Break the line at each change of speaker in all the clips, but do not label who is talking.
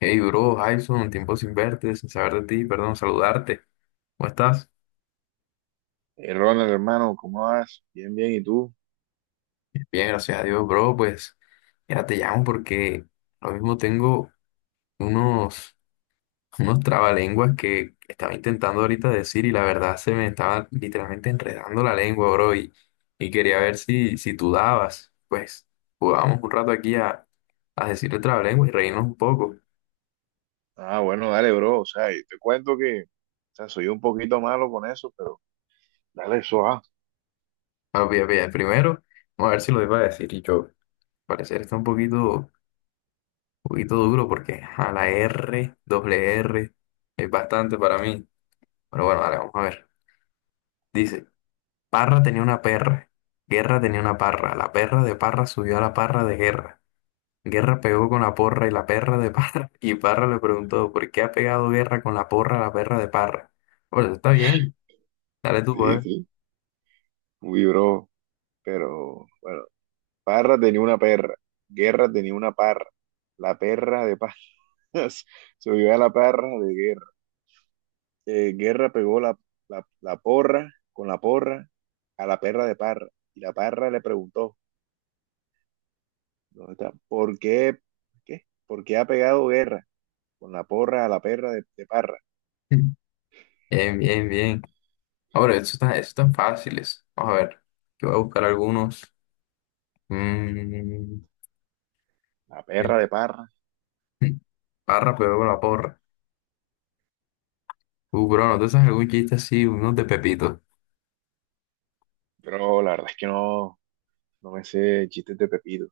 Hey, bro, Jason, tiempo sin verte, sin saber de ti, perdón, saludarte. ¿Cómo estás?
Ronald, hermano, ¿cómo vas? Bien, bien, ¿y tú?
Bien, gracias a Dios, bro. Pues, mira, te llamo porque lo mismo tengo unos, unos trabalenguas que estaba intentando ahorita decir y la verdad se me estaba literalmente enredando la lengua, bro. Y quería ver si tú dabas. Pues, jugábamos un rato aquí a decir el trabalenguas y reírnos un poco.
Ah, bueno, dale, bro. O sea, y te cuento que, o sea, soy un poquito malo con eso, pero dale eso, ah.
Bueno, pilla, pilla, primero, vamos a ver si lo iba a decir y yo. Al parecer está un poquito duro porque a la R, doble R, es bastante para mí. Pero bueno, vale, vamos a ver. Dice, Parra tenía una perra, Guerra tenía una parra, la perra de Parra subió a la parra de Guerra. Guerra pegó con la porra y la perra de Parra, y Parra le preguntó, ¿por qué ha pegado Guerra con la porra a la perra de Parra? Bueno, está bien, dale tú, pues.
Sí, sí. Uy, bro. Pero, bueno, Parra tenía una perra. Guerra tenía una parra. La perra de paz. Se vio a la perra de guerra. Guerra pegó la porra con la porra a la perra de parra. Y la parra le preguntó, ¿dónde está? ¿Por qué? ¿Qué? ¿Por qué ha pegado guerra con la porra, la perra de Parra,
Bien, bien, bien. Ahora, eso están fáciles. Vamos a ver, yo voy a buscar algunos. Mm,
la perra
bien.
de Parra?
Parra pegó con la porra. Bro, ¿no te sabes algún chiste así? Unos de Pepito.
Pero la verdad es que no, no me sé chistes de Pepito,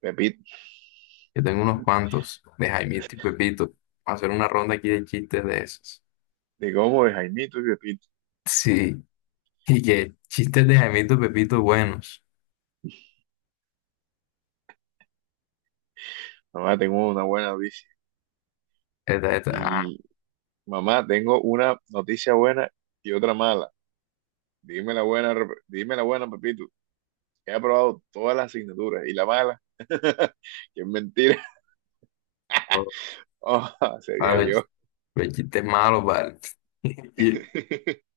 Pepito,
Yo tengo unos cuantos de Jaimito y Pepito. Vamos a hacer una ronda aquí de chistes de esos.
de cómo de Jaimito y Pepito.
Sí, y que chistes de Jaimito y Pepito buenos.
Mamá, tengo una buena noticia.
Esta, esta, ah,
Y mamá, tengo una noticia buena y otra mala. Dime la buena, dime la buena, Pepito, que he aprobado todas las asignaturas. Y la mala, que es mentira.
no.
Oh,
Ah,
sería yo.
los chistes malos, vale. Y,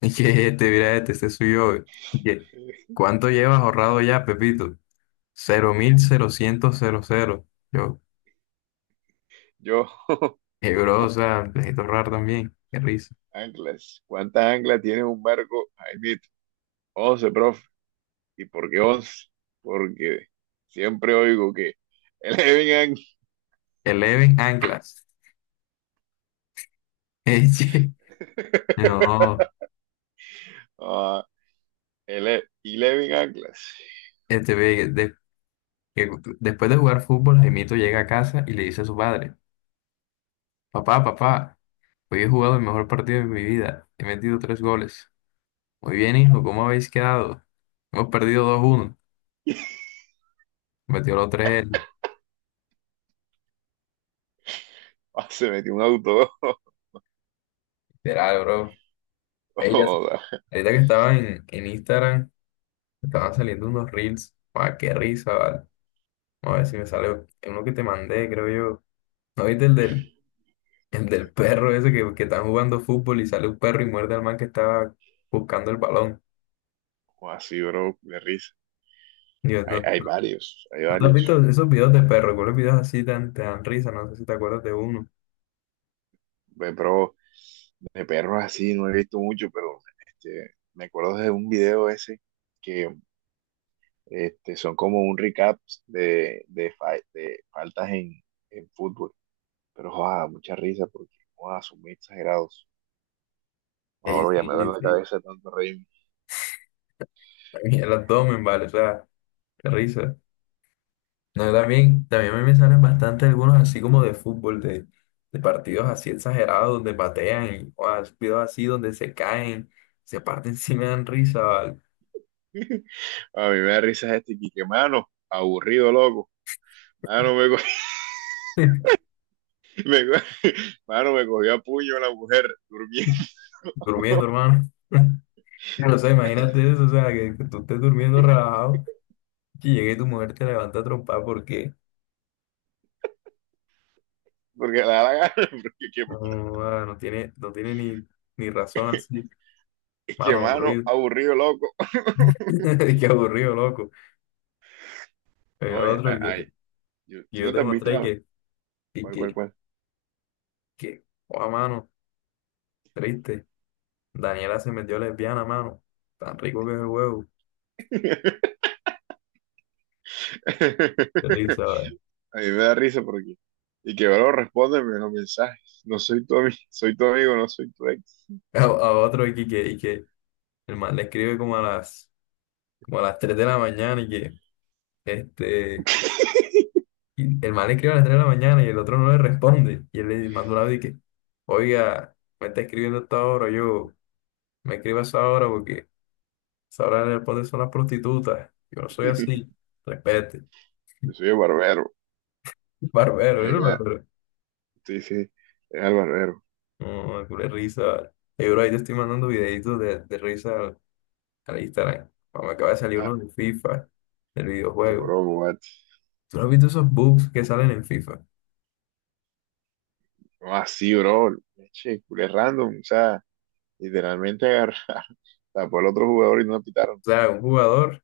y que este, mira este, este soy yo. Y que, ¿cuánto llevas ahorrado ya, Pepito? Cero mil cero cerocientos cero cero. Yo,
Yo.
bro, o sea, necesito ahorrar también. Qué risa.
Anclas. ¿Cuántas anclas tiene un barco, Jaimito? Once, profe. ¿Y porque once? Porque siempre oigo que Eleven,
Eleven anclas. Che, no.
uh, Eleven Anclas.
Este, que después de jugar fútbol, Jaimito llega a casa y le dice a su padre, papá, papá, hoy he jugado el mejor partido de mi vida, he metido tres goles. Muy bien, hijo, ¿cómo habéis quedado? Hemos perdido 2-1, metió los tres él.
Ah, se metió un auto.
Literal, bro. Ellas,
O sea,
ahorita que estaba en Instagram, estaban saliendo unos reels, ah, qué risa, vale. Vamos a ver si me sale uno que te mandé, creo yo. ¿No viste el del perro ese que están jugando fútbol y sale un perro y muerde al man que estaba buscando el balón?
así, bro, de risa.
Dios,
Hay varios, hay
¿no te has visto
varios.
esos videos de perros? ¿Cuáles videos así tan, te dan risa? No sé si te acuerdas de uno.
Pero de perros así no he visto mucho, pero me acuerdo de un video ese que son como un recap de, de faltas en fútbol. Pero, joda, mucha risa porque, joda, son muy exagerados.
Ey,
Ahora ya
sí,
me duele la
sí.
cabeza de tanto reírme.
Y el abdomen, vale, o sea, qué risa. No, también a mí me salen bastante algunos así como de fútbol, de partidos así exagerados donde patean y o, videos así donde se caen, se parten, sí me dan risa, vale.
A mí me da risa este Quique, mano, aburrido, loco. Mano, me cogió, me cogió- mano, me cogió a puño la mujer durmiendo.
Durmiendo, hermano. No sé, imagínate eso, o sea, que tú estés durmiendo relajado y llegue tu mujer te levanta a trompar porque
Porque le da la gana, porque qué,
no, ah, no tiene ni razón así.
que,
Mano,
mano,
aburrido.
aburrido, loco.
Qué aburrido, loco.
No, ay,
Otro el que
ay, yo, tú
yo
no
te
te has visto
mostré
la-
que, y
cuál, cuál,
que,
cuál.
que, oh, mano, triste. Daniela se metió lesbiana, mano. Tan rico que es el huevo. Qué risa, ¿sabes?
A mí me da risa porque. Y que bueno, respóndeme los mensajes. No soy tu amigo, soy tu amigo, no soy tu ex.
A otro y que el man le escribe como a las 3 de la mañana este, y el man le escribe a las 3 de la mañana y el otro no le responde. Y él le manda un audio y que, oiga, me está escribiendo hasta ahora, yo me escribo a esa hora porque sabrá le pones una prostituta. Yo no soy así. Respete.
Yo soy el barbero. A
Barbero,
mí
¿eres
me da,
barbero?
sí, sí, es el barbero.
No, culé risa, vale. Ey, bro, ahí te estoy mandando videitos de risa al Instagram. Ah, me acaba de salir
Ah,
uno de FIFA, del
qué
videojuego.
bro, what?
¿Tú no has visto esos bugs que salen en FIFA? O
No, así, bro. Che, culé random. O sea, literalmente agarrar, tapó al otro jugador y no lo pitaron.
sea, un jugador,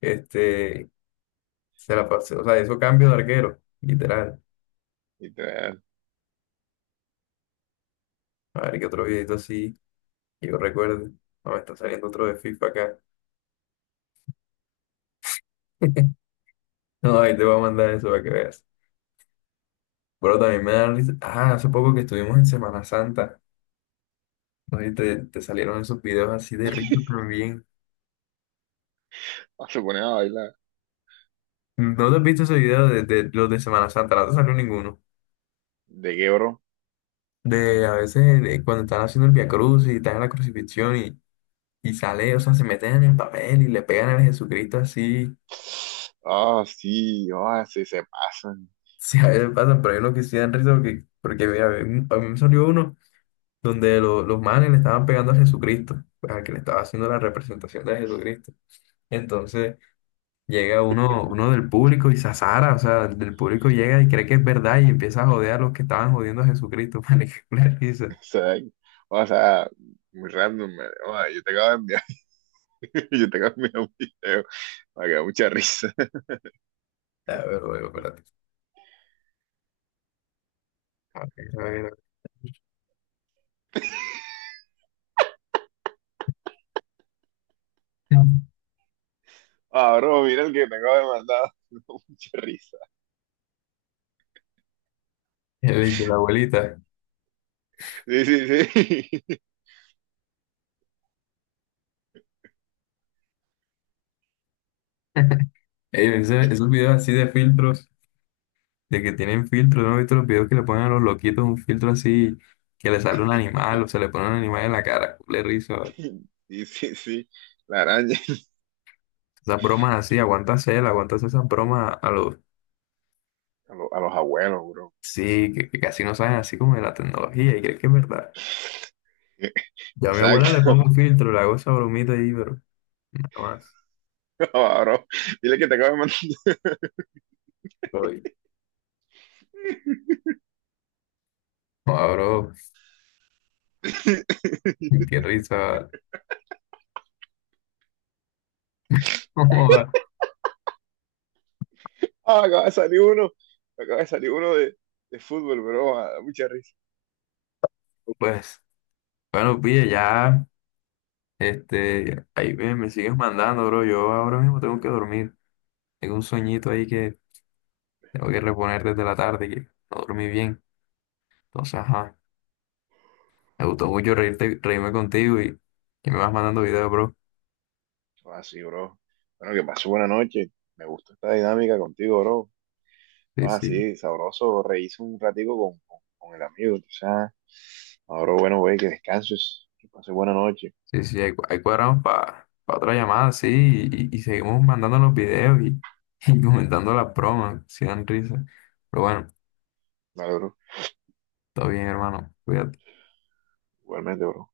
este, se la pasó, o sea, hizo cambio de arquero, literal.
Literal.
A ver qué otro videito así, que yo recuerde. No, me está saliendo otro de FIFA acá. No, ahí te voy a mandar eso para que veas. Bueno también me da risa. Ah, hace poco que estuvimos en Semana Santa, ¿no? Y te salieron esos videos así de risa también.
Ah, se ponen a bailar.
¿No te has visto ese video de los de Semana Santa? No te salió ninguno.
¿De qué, bro?
De a veces de cuando están haciendo el Via Cruz y están en la crucifixión y sale, o sea, se meten en el papel y le pegan a Jesucristo así.
Ah, sí, ah, sí, se pasan.
Sí, a veces pasan, pero hay unos que sí dan risa porque, porque mira, a mí me salió uno donde los manes le estaban pegando a Jesucristo, al que le estaba haciendo la representación de Jesucristo. Entonces, llega uno, uno del público y se azara, o sea, el del público llega y cree que es verdad y empieza a joder a los que estaban jodiendo a Jesucristo, marica, una
O
risa.
sea, o sea, muy random, man. Ah, yo te acabo de enviar, yo te acabo de enviar un video. Me quedó mucha risa.
A ver, luego, espérate. A ver, a ver, a ver.
Ah, bro, mira el que te acabo de mandar. Me dio mucha risa.
¿Qué le dice la abuelita?
Sí, sí, sí.
Ey, esos videos así de filtros, de que tienen filtros, ¿no he visto los videos que le ponen a los loquitos un filtro así, que le sale un animal o se le pone un animal en la cara? Le rizo.
Sí, sí, sí. La araña.
Esas bromas así, aguántasela, aguántasela esas bromas a los...
A los abuelos, bro.
Sí, que casi no saben así como de la tecnología y creen que es verdad. Yo a mi abuela le pongo
Exacto.
un filtro, le hago esa bromita ahí, pero nada más.
No, bro. Dile que te acaba de mandar.
Voy. Joda, bro, qué risa. No joda.
Ah, acaba de salir uno. Acaba de salir uno de fútbol, bro. Ah, da mucha risa.
Pues, bueno, pille, ya, este, ahí me sigues mandando, bro. Yo ahora mismo tengo que dormir. Tengo un sueñito ahí que tengo que reponer desde la tarde, que no dormí bien. Entonces, ajá, me gustó mucho reírte, reírme contigo y que me vas mandando videos, bro.
Ah, sí, bro. Bueno, que pasó buena noche. Me gustó esta dinámica contigo, bro.
Sí,
Ah,
sí.
sí, sabroso. Reíse un ratico con el amigo. O sea, ahora, bueno, güey, que descanses. Que pases buena noche.
Sí, sí, ahí, ahí cuadramos para otra llamada, sí, y seguimos mandando los videos y comentando las bromas, si dan risa. Pero bueno,
Vale, bro.
todo bien, hermano. Cuídate.
Igualmente, bro.